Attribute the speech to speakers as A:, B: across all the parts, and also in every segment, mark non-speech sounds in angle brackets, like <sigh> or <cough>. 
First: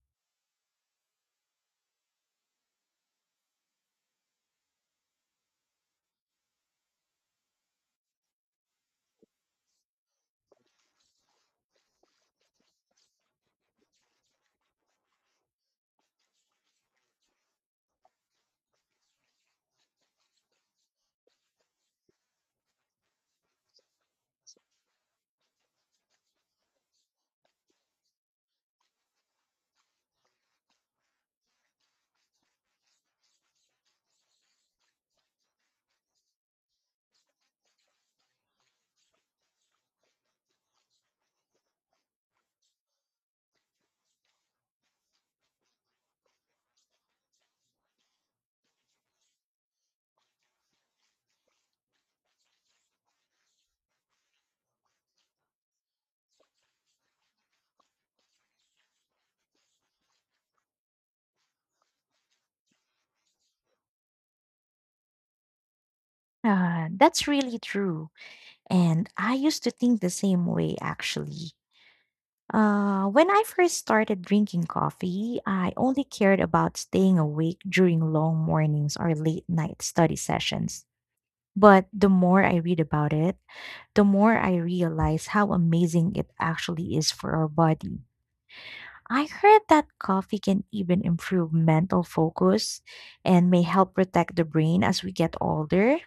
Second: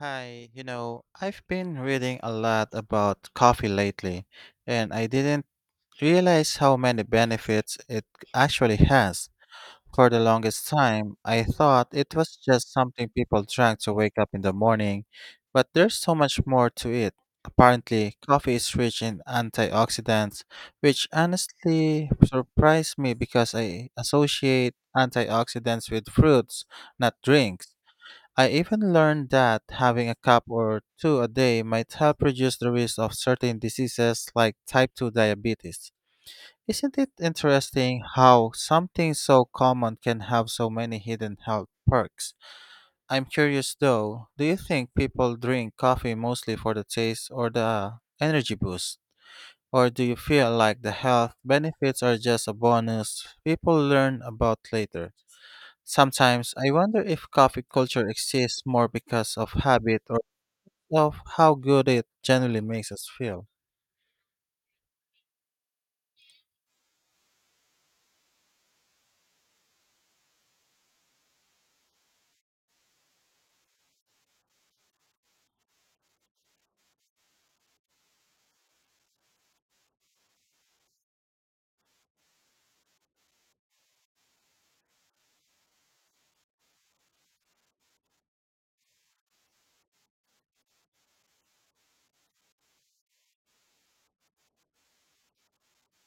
A: Hi, you know, I've been reading a lot about coffee lately, and I didn't realize how many benefits it actually has. For the longest time, I thought it was just something people drank to wake up in the morning, but there's so much more to it. Apparently, coffee is rich in antioxidants, which honestly surprised me because I associate antioxidants with fruits, not drinks. I even learned that having a cup or two a day might help reduce the risk of certain diseases like type 2 diabetes. Isn't it interesting how something so common can have so many hidden health perks? I'm curious though, do you think people drink coffee mostly for the taste or the energy boost? Or do you feel like the health benefits are just a bonus people learn about later? Sometimes I wonder if coffee culture exists more because of habit or of how good it generally makes us feel.
B: Yeah, that's really true. And I used to think the same way, actually. When I first started drinking coffee, I only cared about staying awake during long mornings or late night study sessions. But the more I read about it, the more I realize how amazing it actually is for our body. I heard that coffee can even improve mental focus and may help protect the brain as we get older,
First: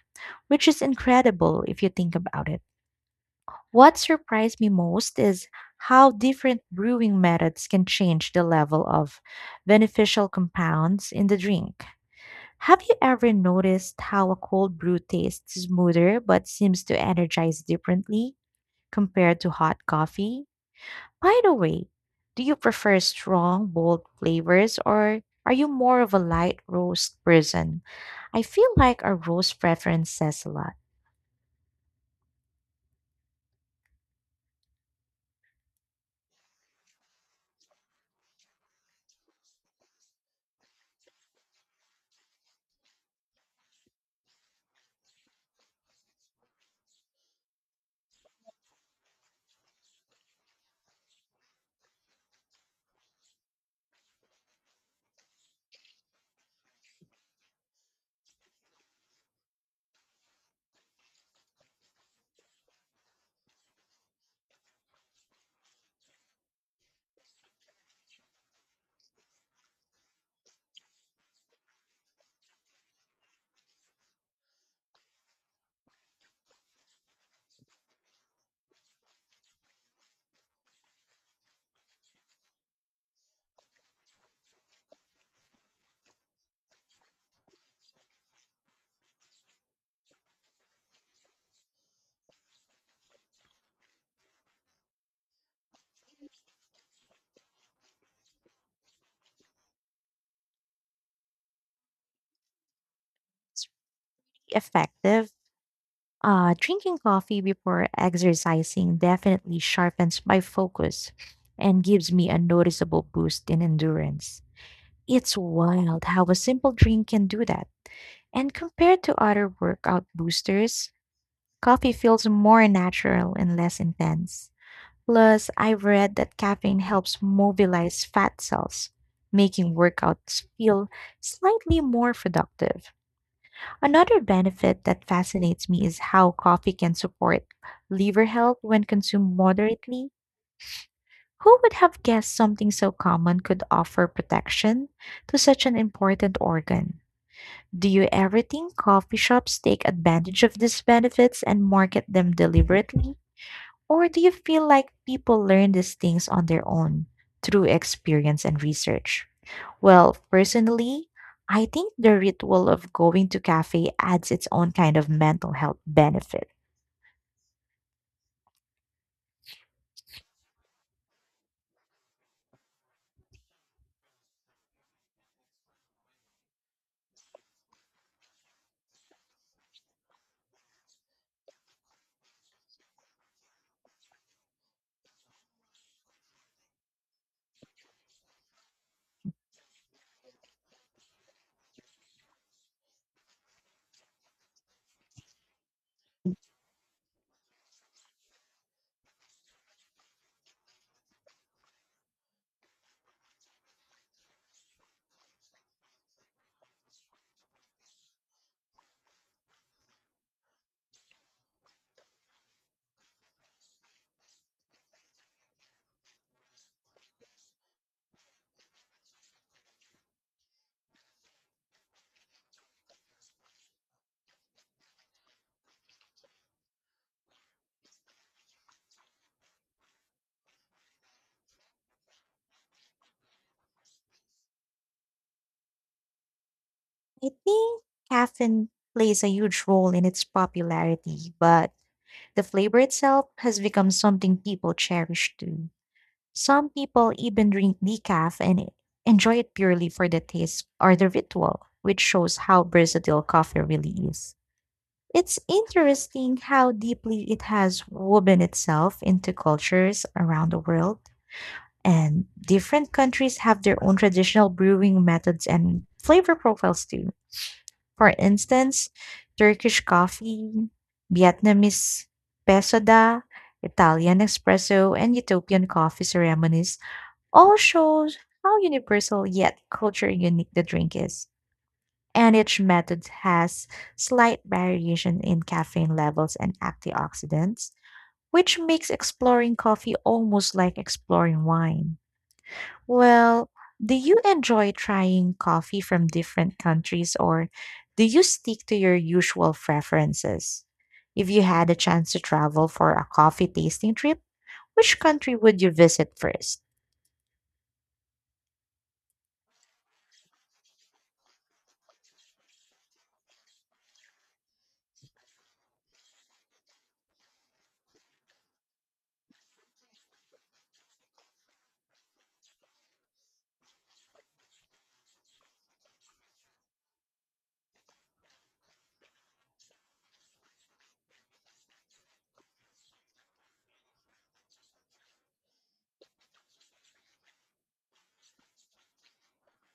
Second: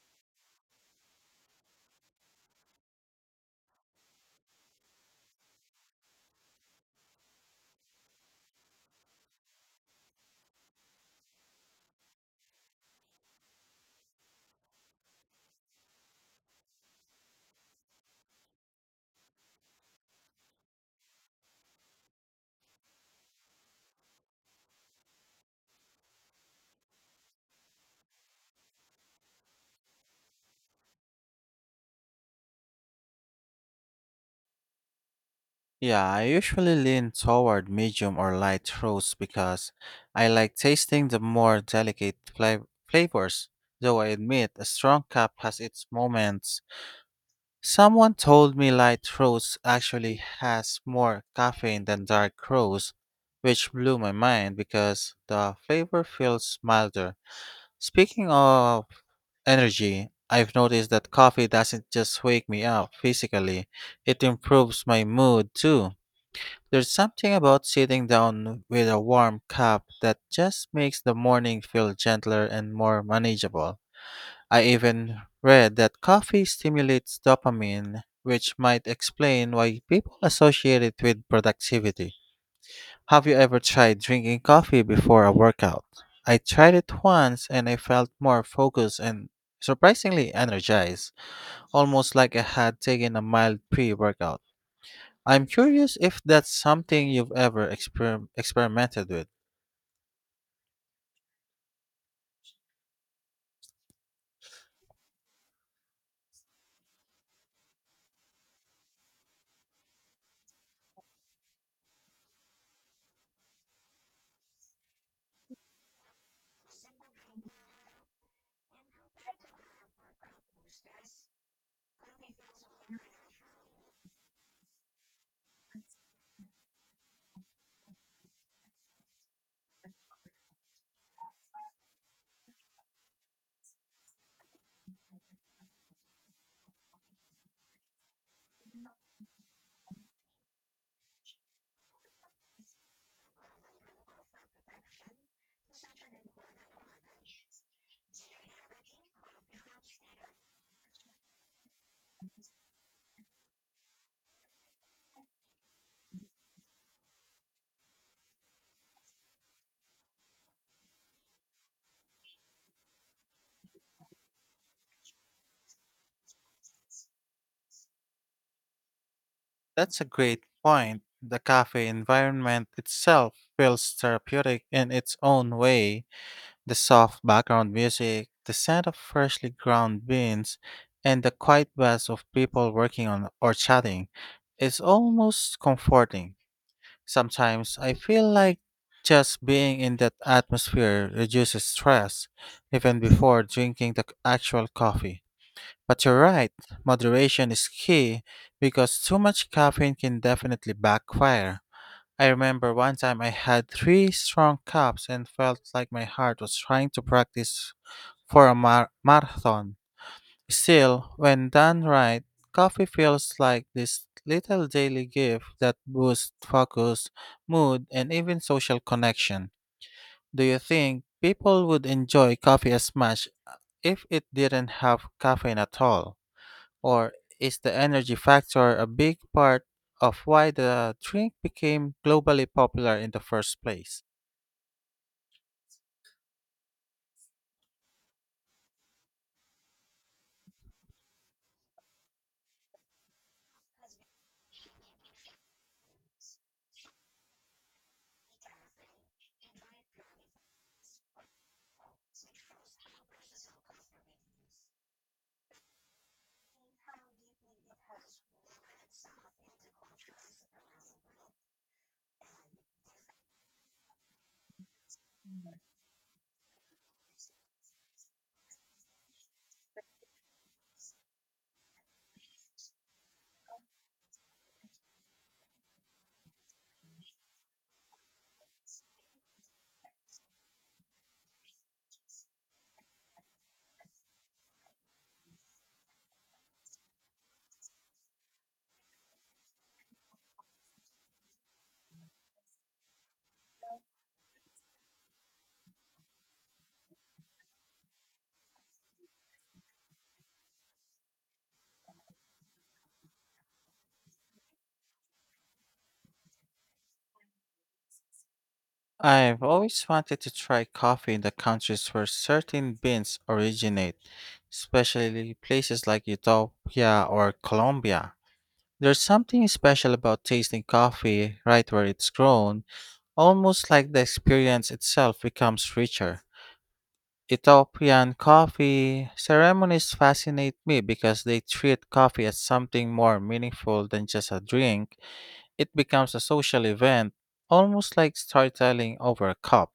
B: which is incredible if you think about it. What surprised me most is how different brewing methods can change the level of beneficial compounds in the drink. Have you ever noticed how a cold brew tastes smoother but seems to energize differently compared to hot coffee? By the way, do you prefer strong, bold flavors or are you more of a light roast person? I feel like our roast preference says a lot.
A: Yeah, I usually lean toward medium or light roast because I like tasting the more delicate flavors. Though I admit a strong cup has its moments. Someone told me light roast actually has more caffeine than dark roast, which blew my mind because the flavor feels milder. Speaking of energy. I've noticed that coffee doesn't just wake me up physically, it improves my mood too. There's something about sitting down with a warm cup that just makes the morning feel gentler and more manageable. I even read that coffee stimulates dopamine, which might explain why people associate it with productivity. Have you ever tried drinking coffee before a workout? I tried it once and I felt more focused and surprisingly energized, almost like I had taken a mild pre workout. I'm curious if that's something you've ever experimented with.
B: It's really effective. Drinking coffee before exercising definitely sharpens my focus and gives me a noticeable boost in endurance. It's wild how a simple drink can do that. And compared to other workout boosters, coffee feels more natural and less intense. Plus, I've read that caffeine helps mobilize fat cells, making workouts feel slightly more productive. Another benefit that fascinates me is how coffee can support liver health when consumed moderately. Who would have guessed something so common could offer protection to such an important organ? Do you ever think coffee shops take advantage of these benefits and market them deliberately? Or do you feel like people learn these things on their own through experience and research? Well, personally, I think the ritual of going to cafe adds its own kind of mental health benefit.
A: That's a great point. The cafe environment itself feels therapeutic in its own way. The soft background music, the scent of freshly ground beans, and the quiet buzz of people working on or chatting is almost comforting. Sometimes I feel like just being in that atmosphere reduces stress, even before drinking the actual coffee. But you're right, moderation is key because too much caffeine can definitely backfire. I remember one time I had three strong cups and felt like my heart was trying to practice for a marathon. Still, when done right, coffee feels like this little daily gift that boosts focus, mood, and even social connection. Do you think people would enjoy coffee as much if it didn't have caffeine at all? Or is the energy factor a big part of why the drink became globally popular in the first place?
B: I think caffeine plays a huge role in its popularity, but the flavor itself has become something people cherish too. Some people even drink decaf and enjoy it purely for the taste or the ritual, which shows how versatile coffee really is. It's interesting how deeply it has woven itself into cultures around the world, and different countries have their own traditional brewing methods and flavor profiles too. For instance, Turkish coffee, Vietnamese pesoda, Italian espresso, and Ethiopian coffee ceremonies all shows how universal yet culture unique the drink is, and each method has slight variation in caffeine levels and antioxidants, which makes exploring coffee almost like exploring wine. Well, do you enjoy trying coffee from different countries or do you stick to your usual preferences? If you had a chance to travel for a coffee tasting trip, which country would you visit first?
A: I've always wanted to try coffee in the countries where certain beans originate, especially places like Ethiopia or Colombia. There's something special about tasting coffee right where it's grown, almost like the experience itself becomes richer. Ethiopian coffee ceremonies fascinate me because they treat coffee as something more meaningful than just a drink. It becomes a social event, almost like storytelling over a cup.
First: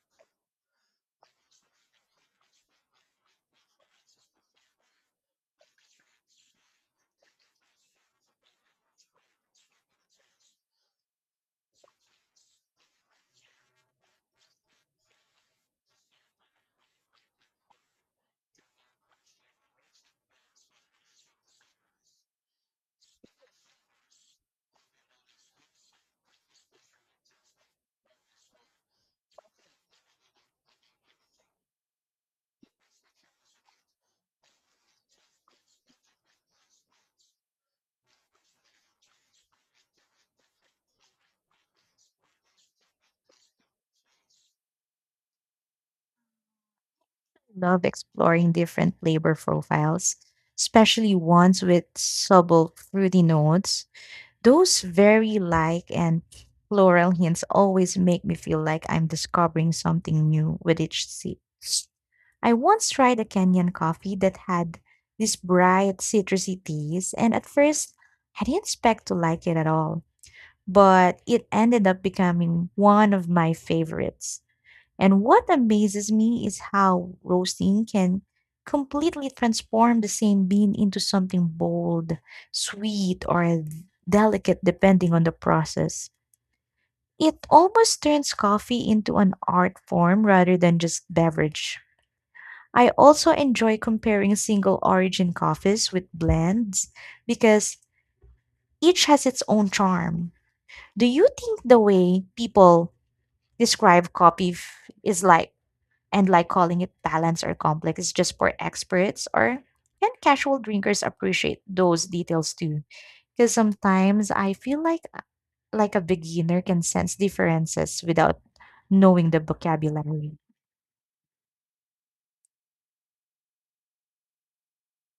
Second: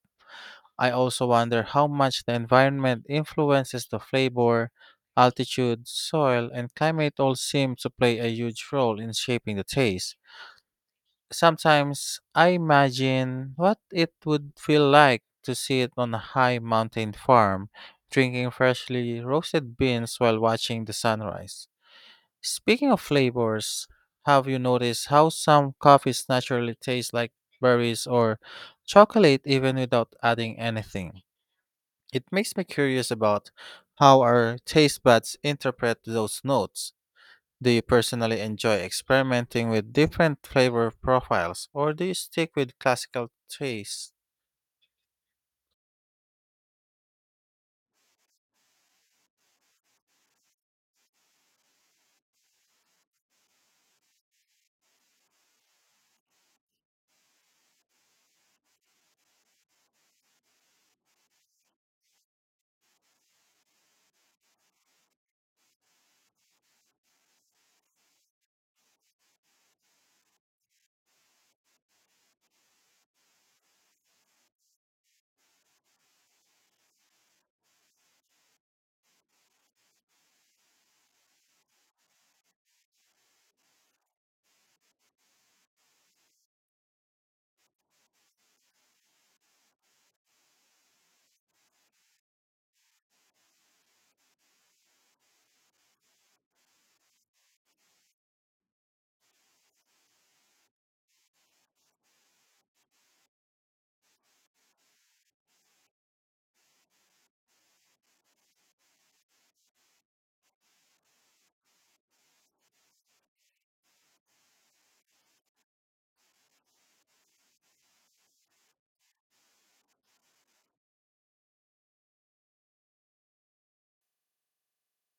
A: I also wonder how much the environment influences the flavor. Altitude, soil, and climate all seem to play a huge role in shaping the taste. Sometimes I imagine what it would feel like to sit on a high mountain farm, drinking freshly roasted beans while watching the sunrise. Speaking of flavors, have you noticed how some coffees naturally taste like berries or chocolate even without adding anything? It makes me curious about how our taste buds interpret those notes. Do you personally enjoy experimenting with different flavor profiles, or do you stick with classical tastes?
B: Love exploring different flavor profiles, especially ones with subtle fruity notes. Those very like and floral hints always make me feel like I'm discovering something new with each sip. I once tried a Kenyan coffee that had this bright citrusy taste, and at first I didn't expect to like it at all, but it ended up becoming one of my favorites. And what amazes me is how roasting can completely transform the same bean into something bold, sweet, or delicate depending on the process. It almost turns coffee into an art form rather than just beverage. I also enjoy comparing single origin coffees with blends because each has its own charm. Do you think the way people describe coffee is like and like calling it balanced or complex is just for experts, or and casual drinkers appreciate those details too, because sometimes I feel like a beginner can sense differences without knowing the vocabulary?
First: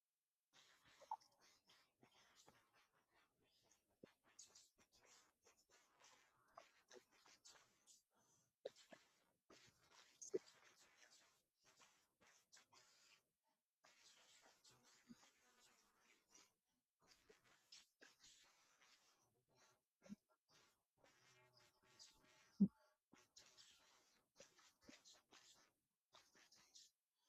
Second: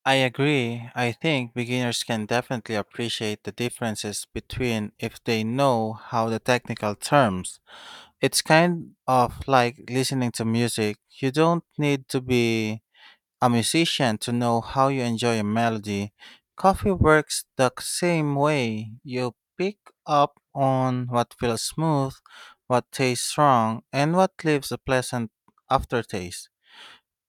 A: I agree. I think beginners can definitely appreciate the differences between if they know how the technical terms. It's kind of like listening to music. You don't need to be a musician to know how you enjoy a melody. Coffee works the same way. You pick up on what feels smooth, what tastes strong, and what leaves a pleasant aftertaste.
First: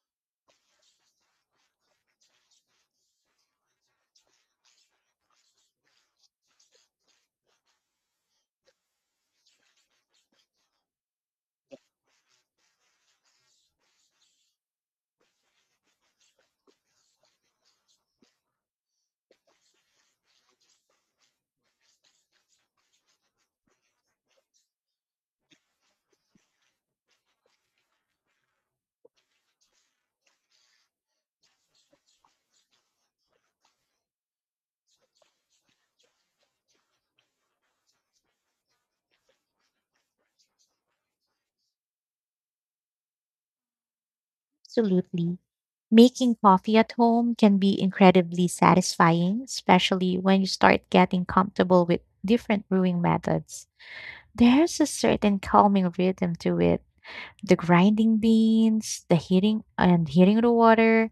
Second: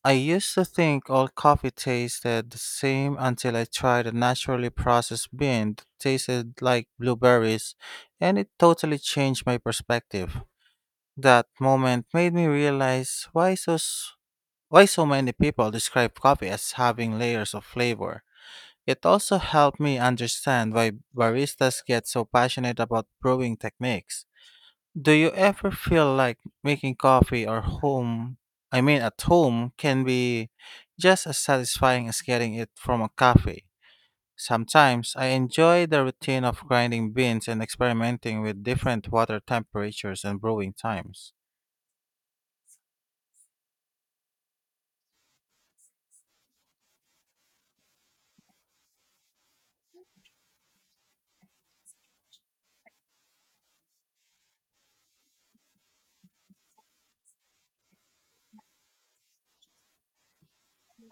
A: I used to think all coffee tasted the same until I tried a naturally processed bean that tasted like blueberries, and it totally changed my perspective. That moment made me realize why so many people describe coffee as having layers of flavor. It also helped me understand why baristas get so passionate about brewing techniques. Do you ever feel like making coffee or home, I mean at home, can be just as satisfying as getting it from a cafe? Sometimes I enjoy the routine of grinding beans and experimenting with different water temperatures and brewing times.
B: Absolutely, making coffee at home can be incredibly satisfying, especially when you start getting comfortable with different brewing methods. There's a certain calming rhythm to it: the grinding beans, the heating the water,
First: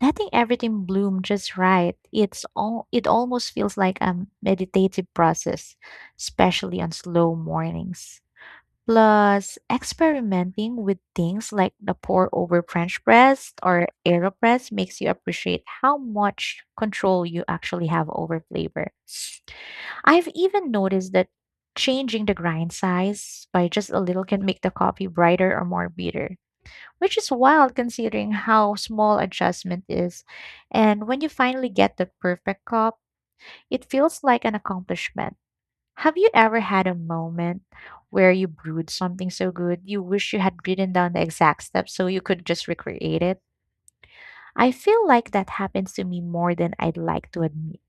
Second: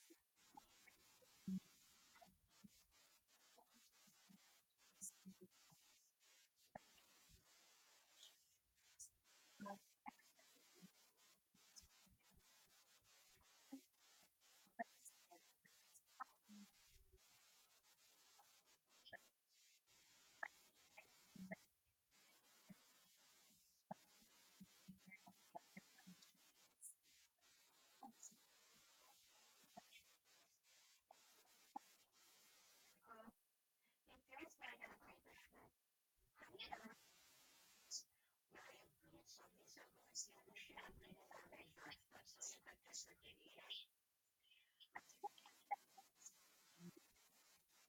B: letting everything bloom just right. It's all it almost feels like a meditative process, especially on slow mornings. Plus, experimenting with things like the pour over French press or AeroPress makes you appreciate how much control you actually have over flavor. I've even noticed that changing the grind size by just a little can make the coffee brighter or more bitter, which is wild considering how small adjustment is. And when you finally get the perfect cup, it feels like an accomplishment. Have you ever had a moment where you brewed something so good you wish you had written down the exact steps so you could just recreate it? I feel like that happens to me more than I'd like to admit.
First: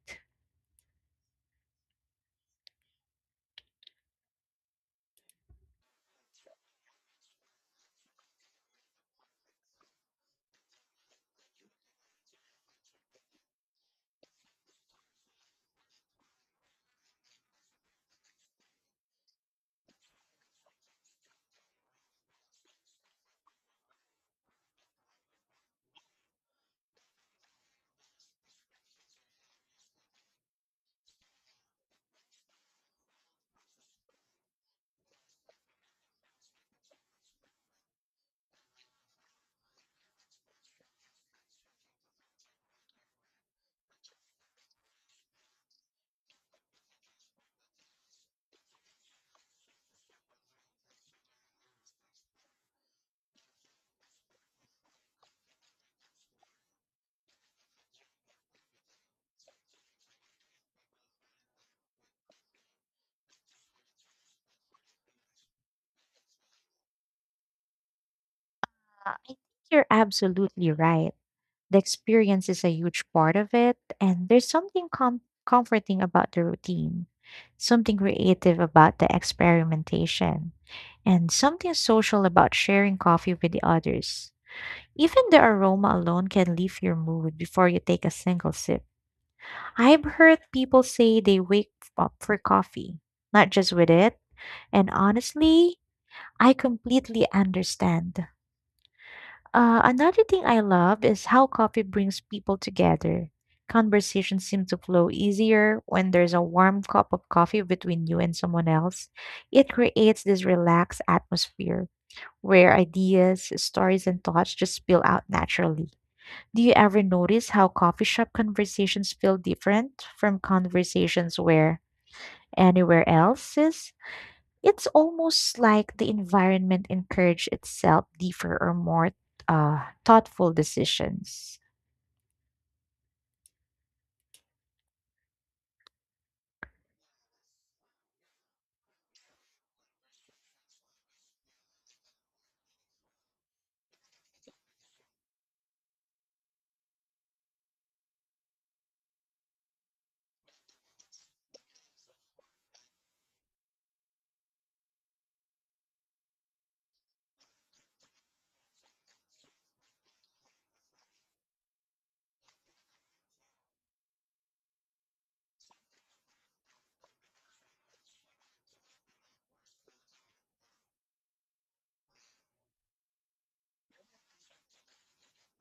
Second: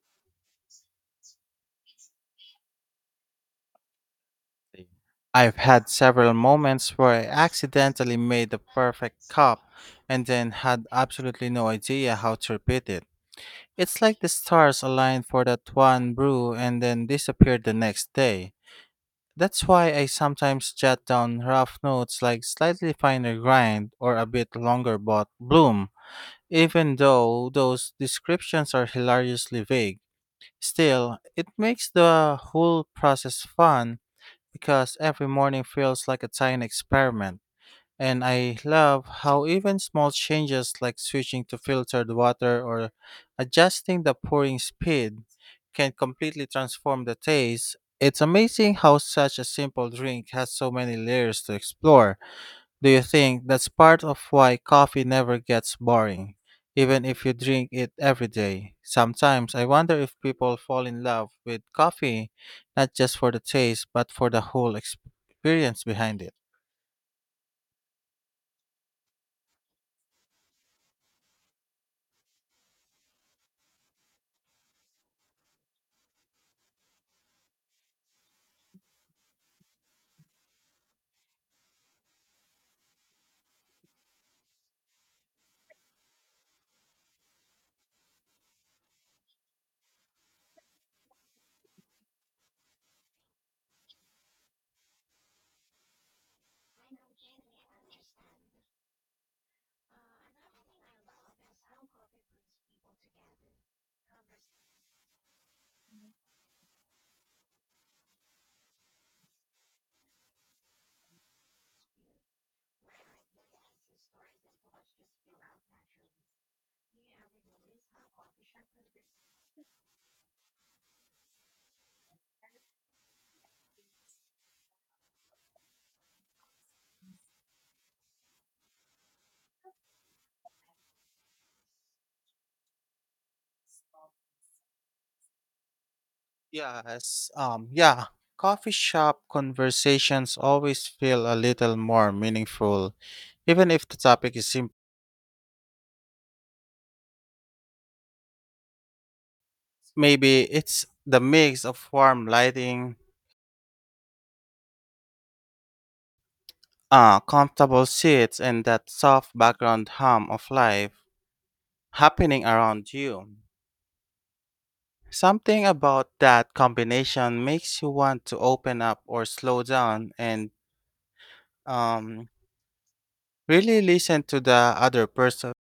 A: I've had several moments where I accidentally made the perfect cup and then had absolutely no idea how to repeat it. It's like the stars aligned for that one brew and then disappeared the next day. That's why I sometimes jot down rough notes like slightly finer grind or a bit longer but bloom. Even though those descriptions are hilariously vague, still, it makes the whole process fun because every morning feels like a tiny experiment. And I love how even small changes like switching to filtered water or adjusting the pouring speed can completely transform the taste. It's amazing how such a simple drink has so many layers to explore. Do you think that's part of why coffee never gets boring, even if you drink it every day? Sometimes I wonder if people fall in love with coffee not just for the taste but for the whole experience behind it.
B: I think you're absolutely right. The experience is a huge part of it, and there's something comforting about the routine, something creative about the experimentation, and something social about sharing coffee with the others. Even the aroma alone can lift your mood before you take a single sip. I've heard people say they wake up for coffee, not just with it, and honestly, I completely understand. Another thing I love is how coffee brings people together. Conversations seem to flow easier when there's a warm cup of coffee between you and someone else. It creates this relaxed atmosphere where ideas, stories, and thoughts just spill out naturally. Do you ever notice how coffee shop conversations feel different from conversations where anywhere else is? It's almost like the environment encouraged itself deeper or more thoughtful decisions.
A: Yes, yeah, coffee shop conversations always feel a little more meaningful even if the topic is simple. Maybe it's the mix of warm lighting, comfortable seats, and that soft background hum of life happening around you. Something about that combination makes you want to open up or slow down and um, really listen to the other person.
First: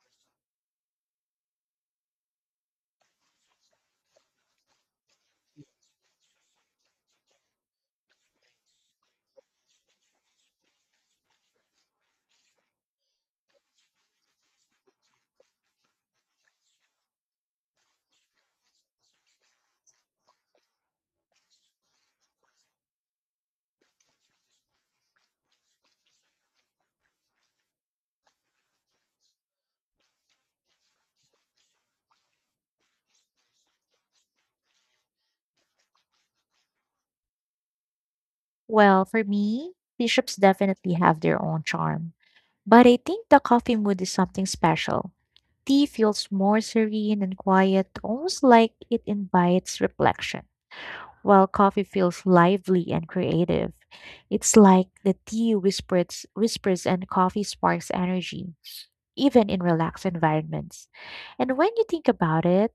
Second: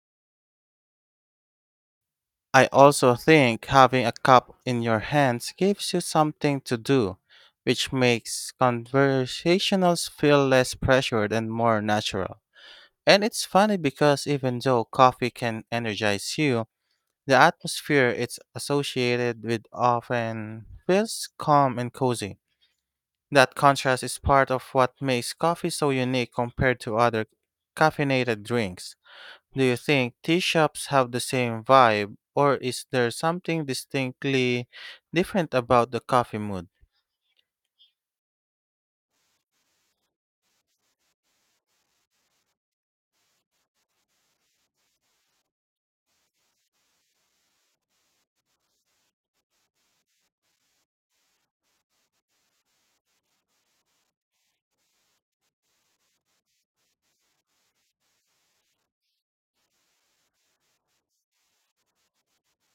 A: I also think having a cup in your hands gives you something to do, which makes conversationals feel less pressured and more natural. And it's funny because even though coffee can energize you, the atmosphere it's associated with often feels calm and cozy. That contrast is part of what makes coffee so unique compared to other caffeinated drinks. Do you think tea shops have the same vibe, or is there something distinctly different about the coffee mood?
B: Well, for me, bishops definitely have their own charm. But I think the coffee mood is something special. Tea feels more serene and quiet, almost like it invites reflection, while coffee feels lively and creative. It's like the tea whispers and coffee sparks energy, even in relaxed environments. And when you think about it,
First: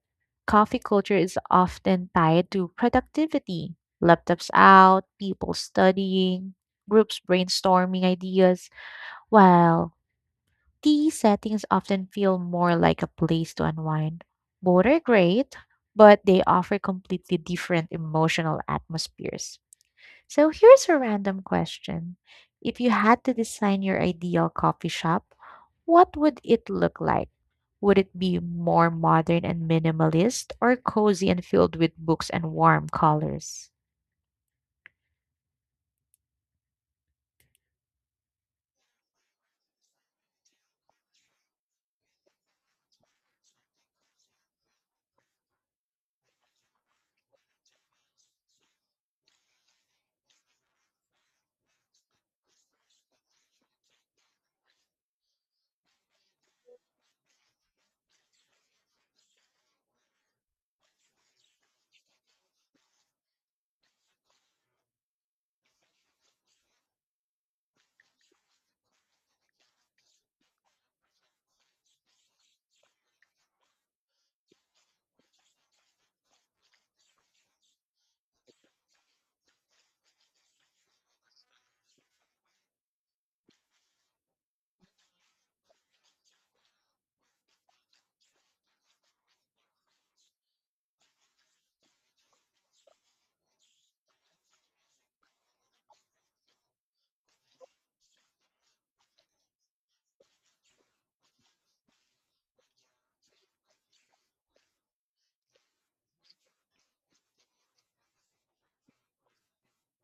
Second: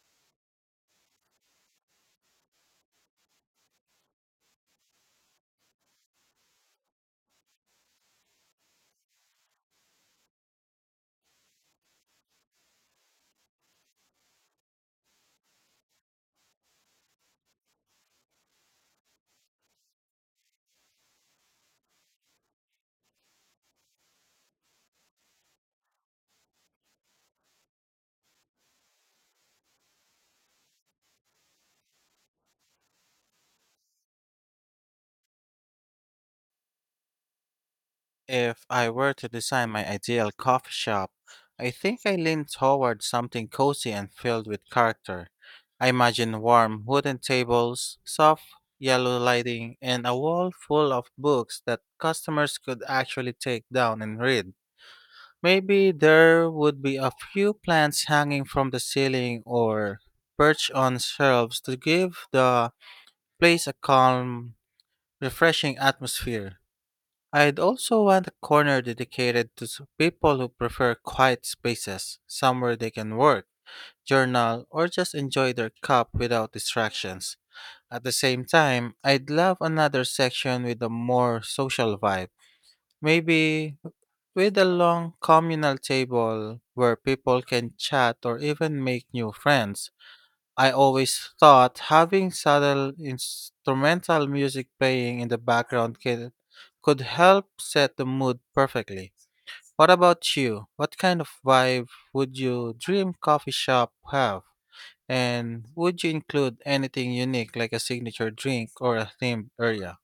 B: coffee culture is often tied to productivity laptops out, people studying, groups brainstorming ideas, while tea settings often feel more like a place to unwind. Both are great, but they offer completely different emotional atmospheres. So here's a random question. If you had to design your ideal coffee shop, what would it look like? Would it be more modern and minimalist or cozy and filled with books and warm colors?
A: If I were to design my ideal coffee shop, I think I lean toward something cozy and filled with character. I imagine warm wooden tables, soft yellow lighting, and a wall full of books that customers could actually take down and read. Maybe there would be a few plants hanging from the ceiling or perched on shelves to give the place a calm, refreshing atmosphere. I'd also want a corner dedicated to people who prefer quiet spaces, somewhere they can work, journal, or just enjoy their cup without distractions. At the same time, I'd love another section with a more social vibe. Maybe with a long communal table where people can chat or even make new friends. I always thought having subtle instrumental music playing in the background could help set the mood perfectly. What about you? What kind of vibe would your dream coffee shop have? And would you include anything unique like a signature drink or a themed area?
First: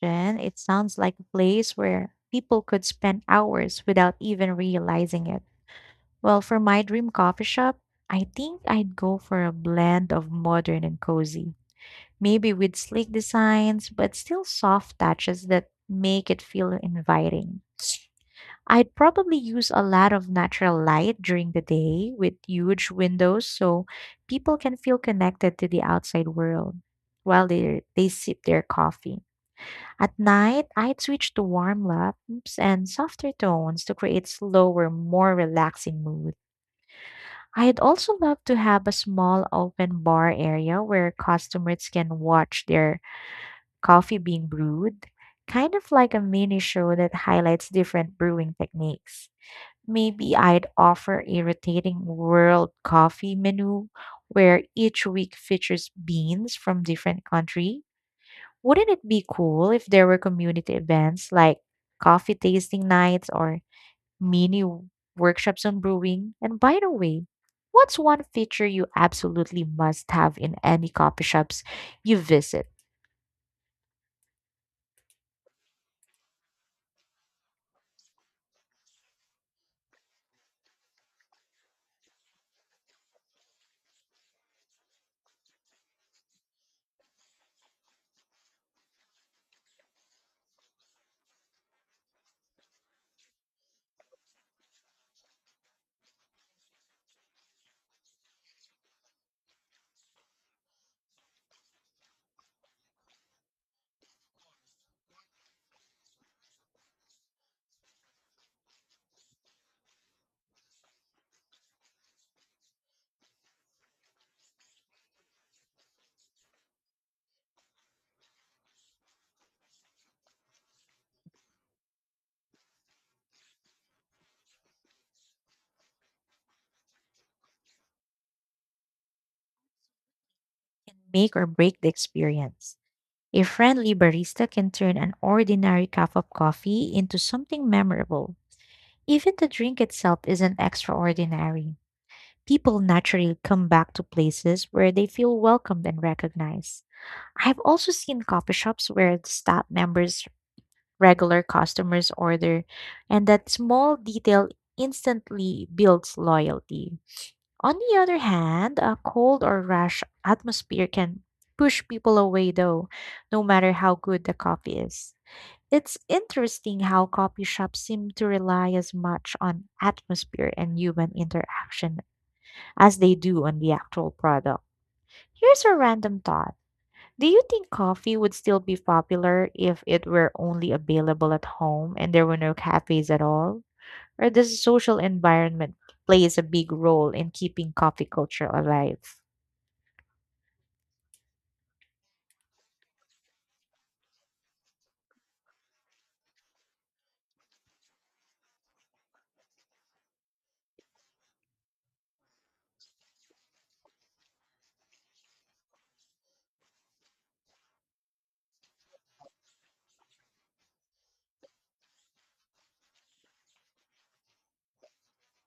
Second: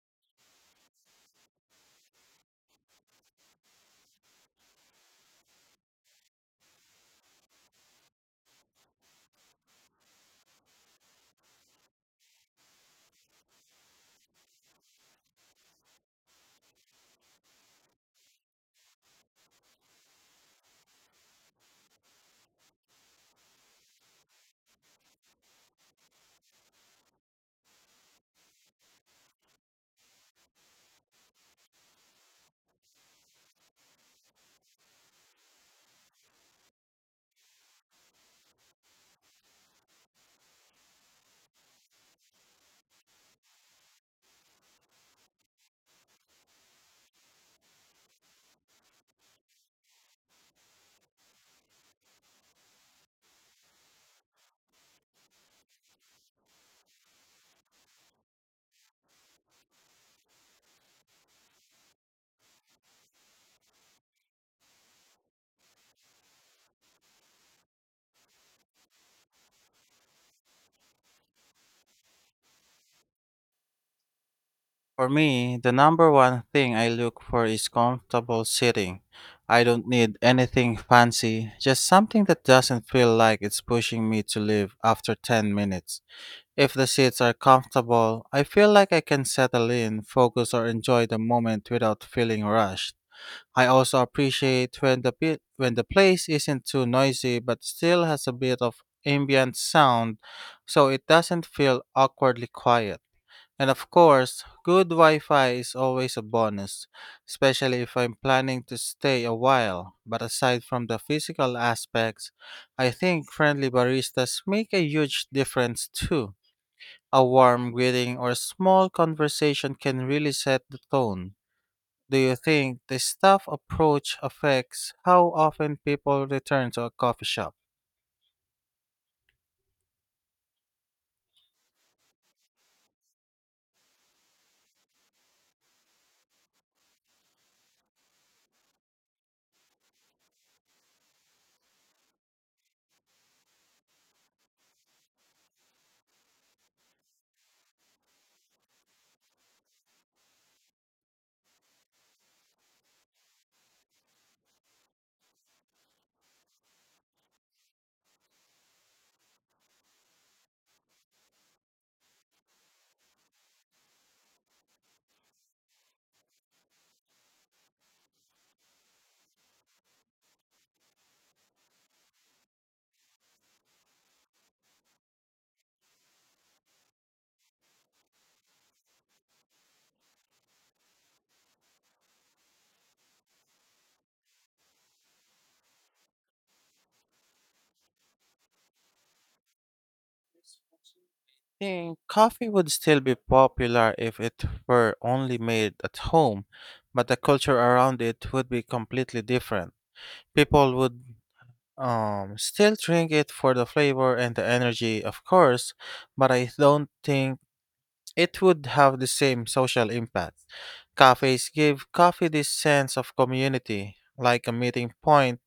B: Then it sounds like a place where people could spend hours without even realizing it. Well, for my dream coffee shop, I think I'd go for a blend of modern and cozy, maybe with sleek designs, but still soft touches that make it feel inviting. I'd probably use a lot of natural light during the day with huge windows so people can feel connected to the outside world while they sip their coffee. At night, I'd switch to warm lamps and softer tones to create slower, more relaxing mood. I'd also love to have a small open bar area where customers can watch their coffee being brewed, kind of like a mini show that highlights different brewing techniques. Maybe I'd offer a rotating world coffee menu where each week features beans from different country. Wouldn't it be cool if there were community events like coffee tasting nights or mini workshops on brewing? And by the way, what's one feature you absolutely must have in any coffee shops you visit?
A: For me, the number one thing I look for is comfortable sitting. I don't need anything fancy, just something that doesn't feel like it's pushing me to leave after 10 minutes. If the seats are comfortable, I feel like I can settle in, focus, or enjoy the moment without feeling rushed. I also appreciate when when the place isn't too noisy but still has a bit of ambient sound so it doesn't feel awkwardly quiet. And of course, good Wi Fi is always a bonus, especially if I'm planning to stay a while. But aside from the physical aspects, I think friendly baristas make a huge difference too. A warm greeting or small conversation can really set the tone. Do you think the staff approach affects how often people return to a coffee shop?
B: Make or break the experience. A friendly barista can turn an ordinary cup of coffee into something memorable. Even the drink itself isn't extraordinary. People naturally come back to places where they feel welcomed and recognized. I've also seen coffee shops where the staff members, regular customers order, and that small detail instantly builds loyalty. On the other hand, a cold or rash atmosphere can push people away though, no matter how good the coffee is. It's interesting how coffee shops seem to rely as much on atmosphere and human interaction as they do on the actual product. Here's a random thought. Do you think coffee would still be popular if it were only available at home and there were no cafes at all? Or does the social environment plays a big role in keeping coffee culture alive?
A: Think coffee would still be popular if it were only made at home, but the culture around it would be completely different. People would still drink it for the flavor and the energy, of course, but I don't think it would have the same social impact. Cafes give coffee this sense of community, like a meeting point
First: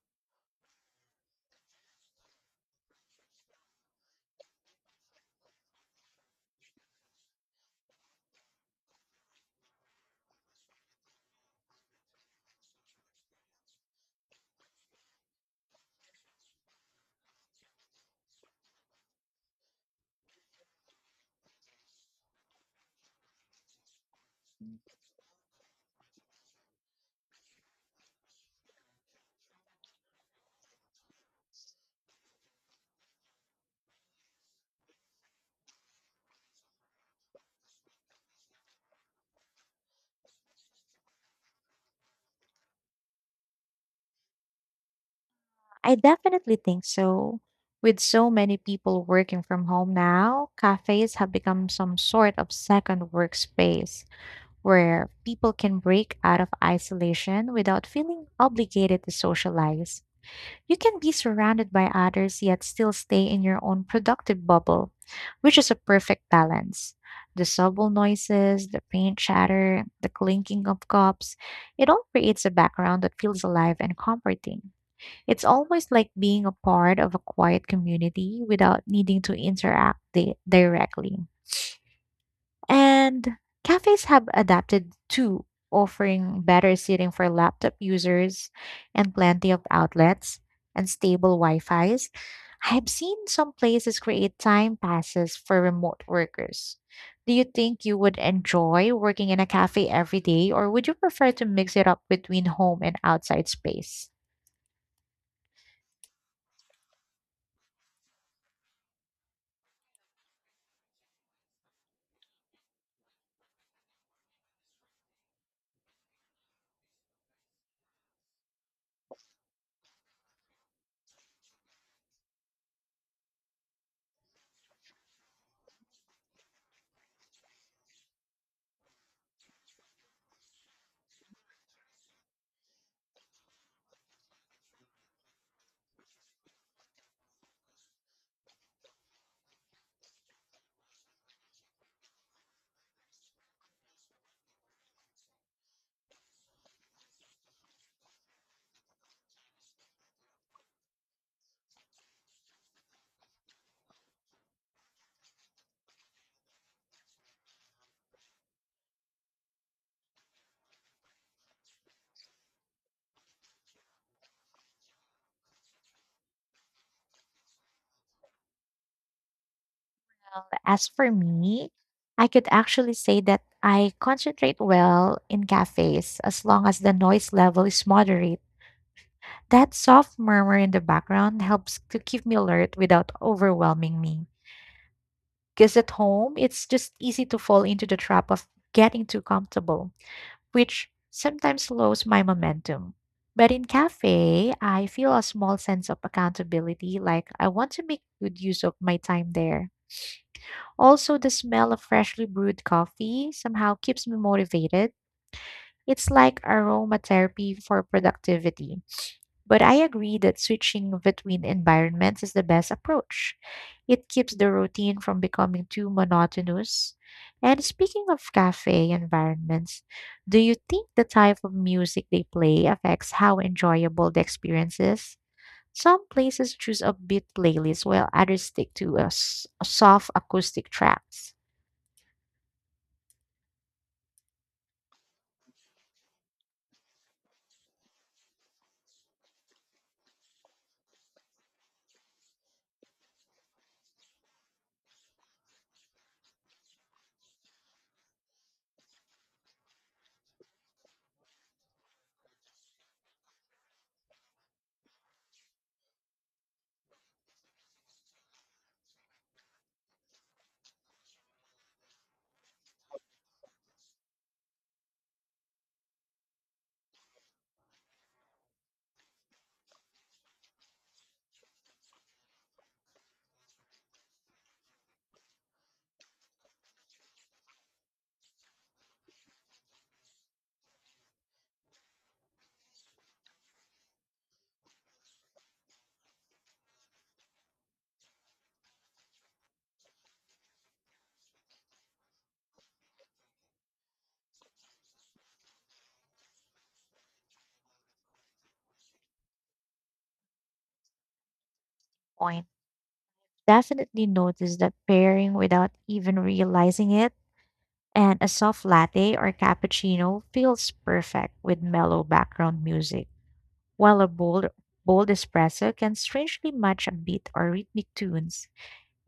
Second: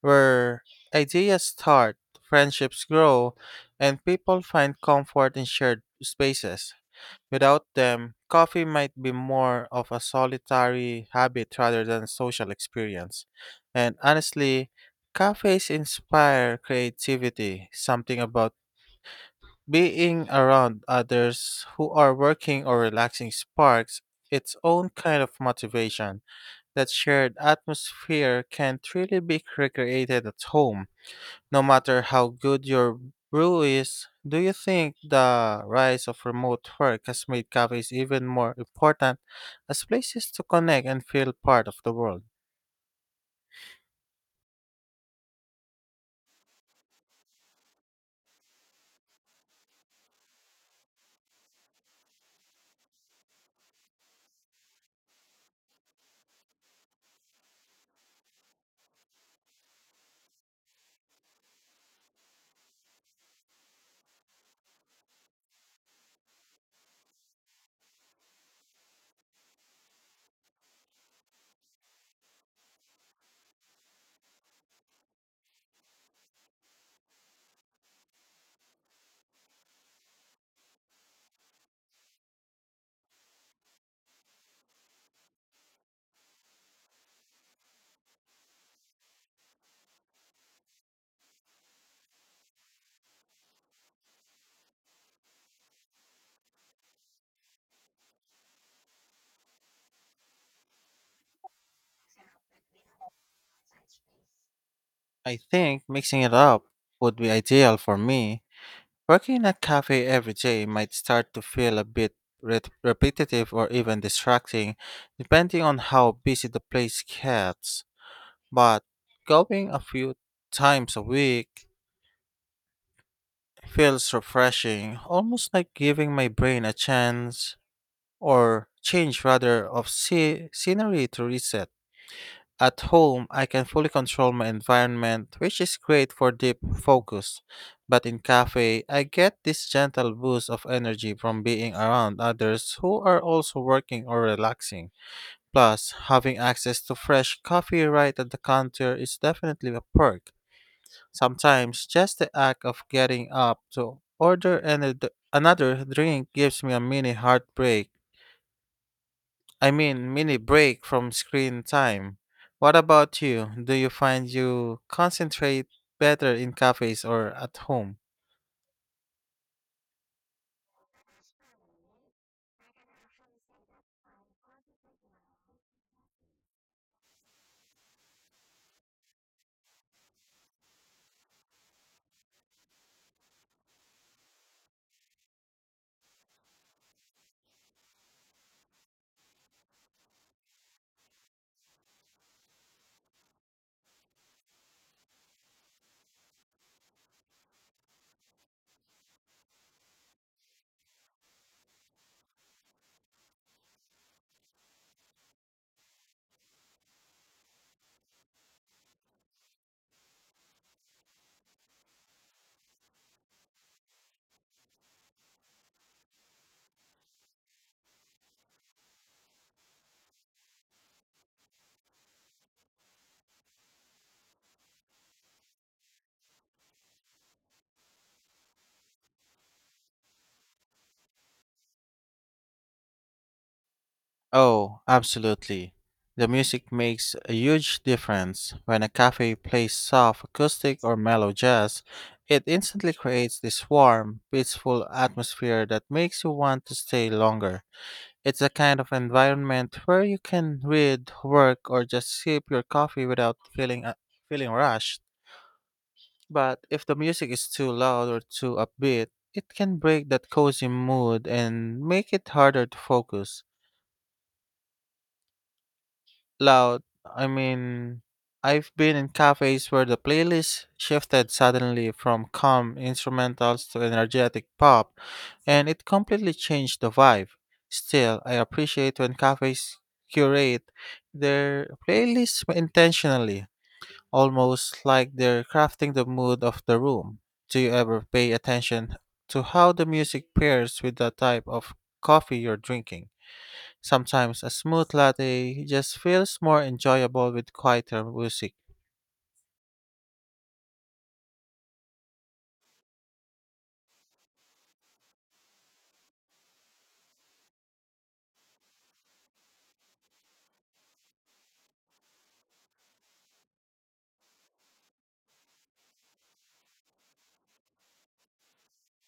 A: where ideas start, friendships grow, and people find comfort in shared spaces. Without them, coffee might be more of a solitary habit rather than a social experience. And honestly, cafes inspire creativity, something about being around others who are working or relaxing sparks its own kind of motivation. That shared atmosphere can't really be recreated at home. No matter how good your brew is, do you think the rise of remote work has made cafes even more important as places to connect and feel part of the world?
B: I definitely think so. With so many people working from home now, cafes have become some sort of second workspace where people can break out of isolation without feeling obligated to socialize. You can be surrounded by others yet still stay in your own productive bubble, which is a perfect balance. The subtle noises, the faint chatter, the clinking of cups, it all creates a background that feels alive and comforting. It's almost like being a part of a quiet community without needing to interact directly. And cafes have adapted too, offering better seating for laptop users and plenty of outlets and stable Wi-Fis. I've seen some places create time passes for remote workers. Do you think you would enjoy working in a cafe every day, or would you prefer to mix it up between home and outside space?
A: I think mixing it up would be ideal for me. Working in a cafe every day might start to feel a bit repetitive or even distracting, depending on how busy the place gets. But going a few times a week feels refreshing, almost like giving my brain a chance or change rather of scenery to reset. At home, I can fully control my environment, which is great for deep focus. But in cafe, I get this gentle boost of energy from being around others who are also working or relaxing. Plus, having access to fresh coffee right at the counter is definitely a perk. Sometimes just the act of getting up to order another drink gives me a mini heartbreak. I mean, mini break from screen time. What about you? Do you find you concentrate better in cafes or at home?
B: As for me, I could actually say that I concentrate well in cafes as long as the noise level is moderate. That soft murmur in the background helps to keep me alert without overwhelming me. Because at home, it's just easy to fall into the trap of getting too comfortable, which sometimes slows my momentum. But in cafe, I feel a small sense of accountability, like I want to make good use of my time there. Also, the smell of freshly brewed coffee somehow keeps me motivated. It's like aromatherapy for productivity. But I agree that switching between environments is the best approach. It keeps the routine from becoming too monotonous. And speaking of cafe environments, do you think the type of music they play affects how enjoyable the experience is? Some places choose upbeat playlists while others stick to a soft acoustic tracks.
A: Oh, absolutely. The music makes a huge difference. When a cafe plays soft acoustic or mellow jazz, it instantly creates this warm, peaceful atmosphere that makes you want to stay longer. It's a kind of environment where you can read, work, or just sip your coffee without feeling rushed. But if the music is too loud or too upbeat, it can break that cozy mood and make it harder to focus. Loud. I mean, I've been in cafes where the playlist shifted suddenly from calm instrumentals to energetic pop, and it completely changed the vibe. Still, I appreciate when cafes curate their playlists intentionally, almost like they're crafting the mood of the room. Do you ever pay attention to how the music pairs with the type of coffee you're drinking? Sometimes a smooth latte just feels more enjoyable with quieter music.
B: Definitely notice that pairing without even realizing it, and a soft latte or cappuccino feels perfect with mellow background music, while a bold espresso can strangely match a beat or rhythmic tunes.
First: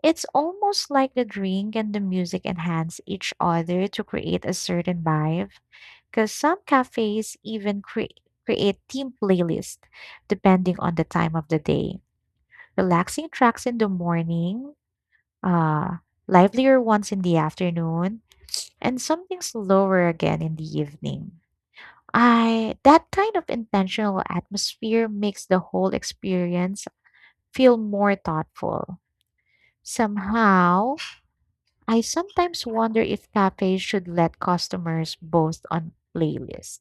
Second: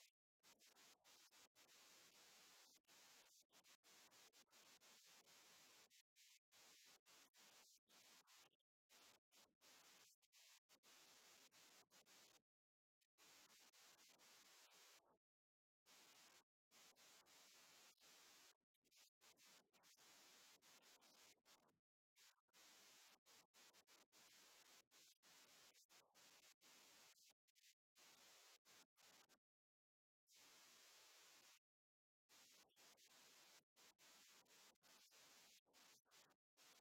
B: It's almost like the drink and the music enhance each other to create a certain vibe, because some cafes even create theme playlists depending on the time of the day: relaxing tracks in the morning, uh, livelier ones in the afternoon, and something slower again in the evening. I that kind of intentional atmosphere makes the whole experience feel more thoughtful. Somehow, I sometimes wonder if cafes should let customers boast on playlists,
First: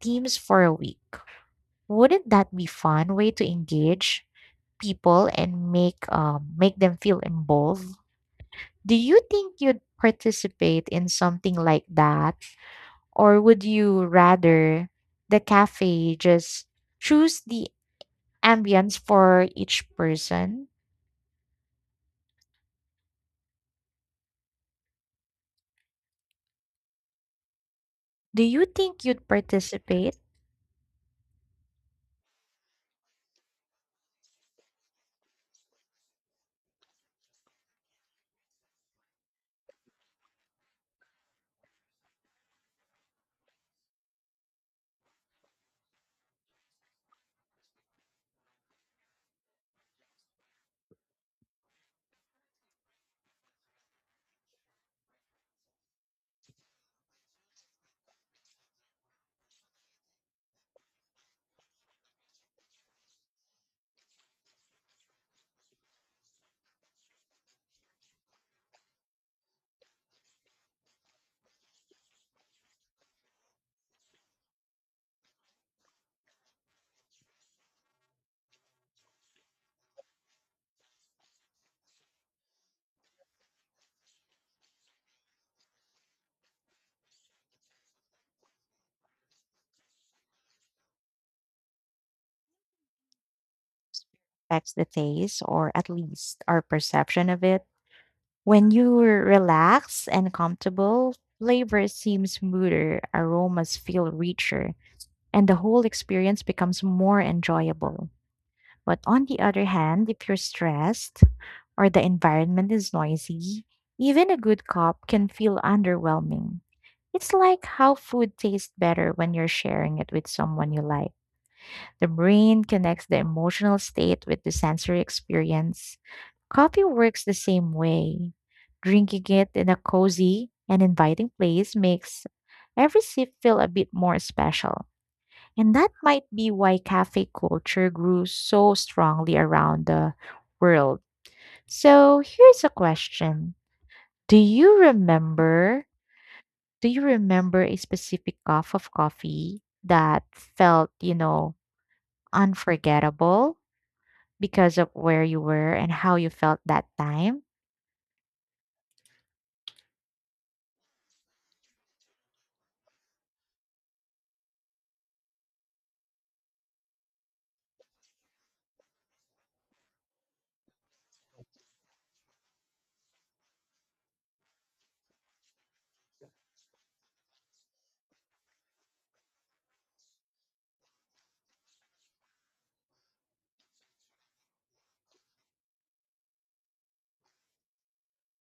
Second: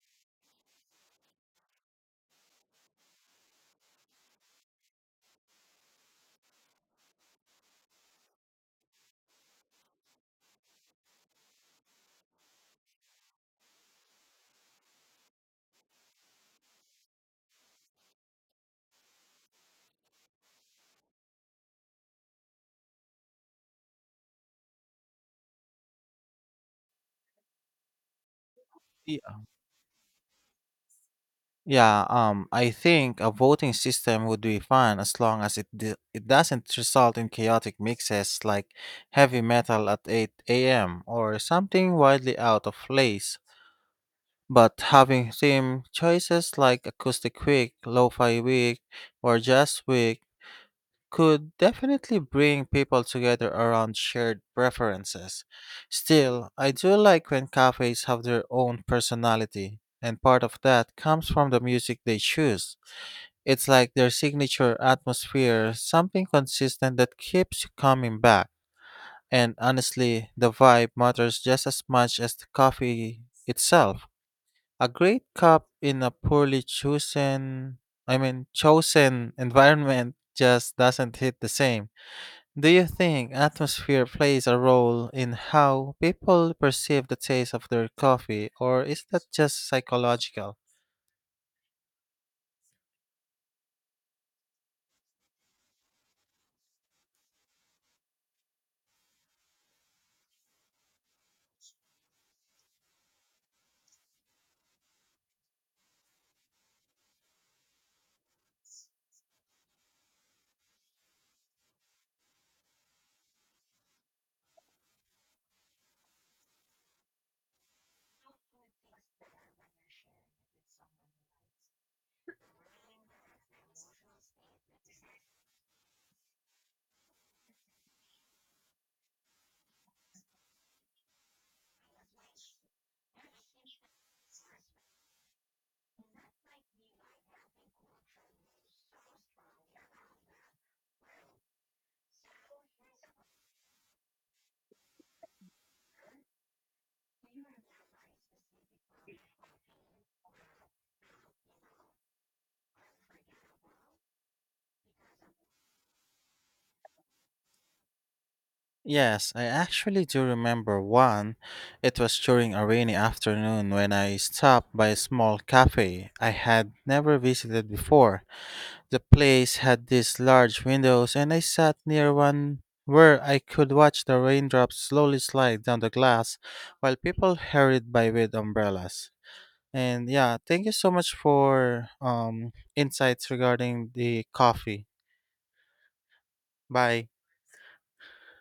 B: themes for a week. Wouldn't that be fun way to engage people and make them feel involved? Do you think you'd participate in something like that? Or would you rather the cafe just choose the ambience for each person? Do you think you'd
A: Yeah.
B: participate?
A: Yeah, I think a voting system would be fun as long as it doesn't result in chaotic mixes like heavy metal at 8 a.m. or something wildly out of place. But having theme choices like acoustic week, lo-fi week, or jazz week could definitely bring people together around shared preferences. Still, I do like when cafes have their own personality, and part of that comes from the music they choose. It's like their signature atmosphere, something consistent that keeps you coming back. And honestly, the vibe matters just as much as the coffee itself. A great cup in a poorly chosen, I mean, chosen <laughs> environment just doesn't hit the same. Do you think atmosphere plays a role in how people perceive the taste of their coffee, or is that just psychological?
B: That's the taste, or at least our perception of it. When you're relaxed and comfortable, flavor seems smoother, aromas feel richer, and the whole experience becomes more enjoyable. But on the other hand, if you're stressed, or the environment is noisy, even a good cup can feel underwhelming. It's like how food tastes better when you're sharing it with someone you like. The brain connects the emotional state with the sensory experience. Coffee works the same way. Drinking it in a cozy and inviting place makes every sip feel a bit more special. And that might be why cafe culture grew so strongly around the world. So here's a question. Do you remember do you remember a specific cup of coffee that felt, you know, unforgettable because of where you were and how you felt that time?
A: Yes, I actually do remember one. It was during a rainy afternoon when I stopped by a small cafe I had never visited before. The place had these large windows, and I sat near one where I could watch the raindrops slowly slide down the glass while people hurried by with umbrellas. And yeah, thank you so much for insights regarding the coffee. Bye.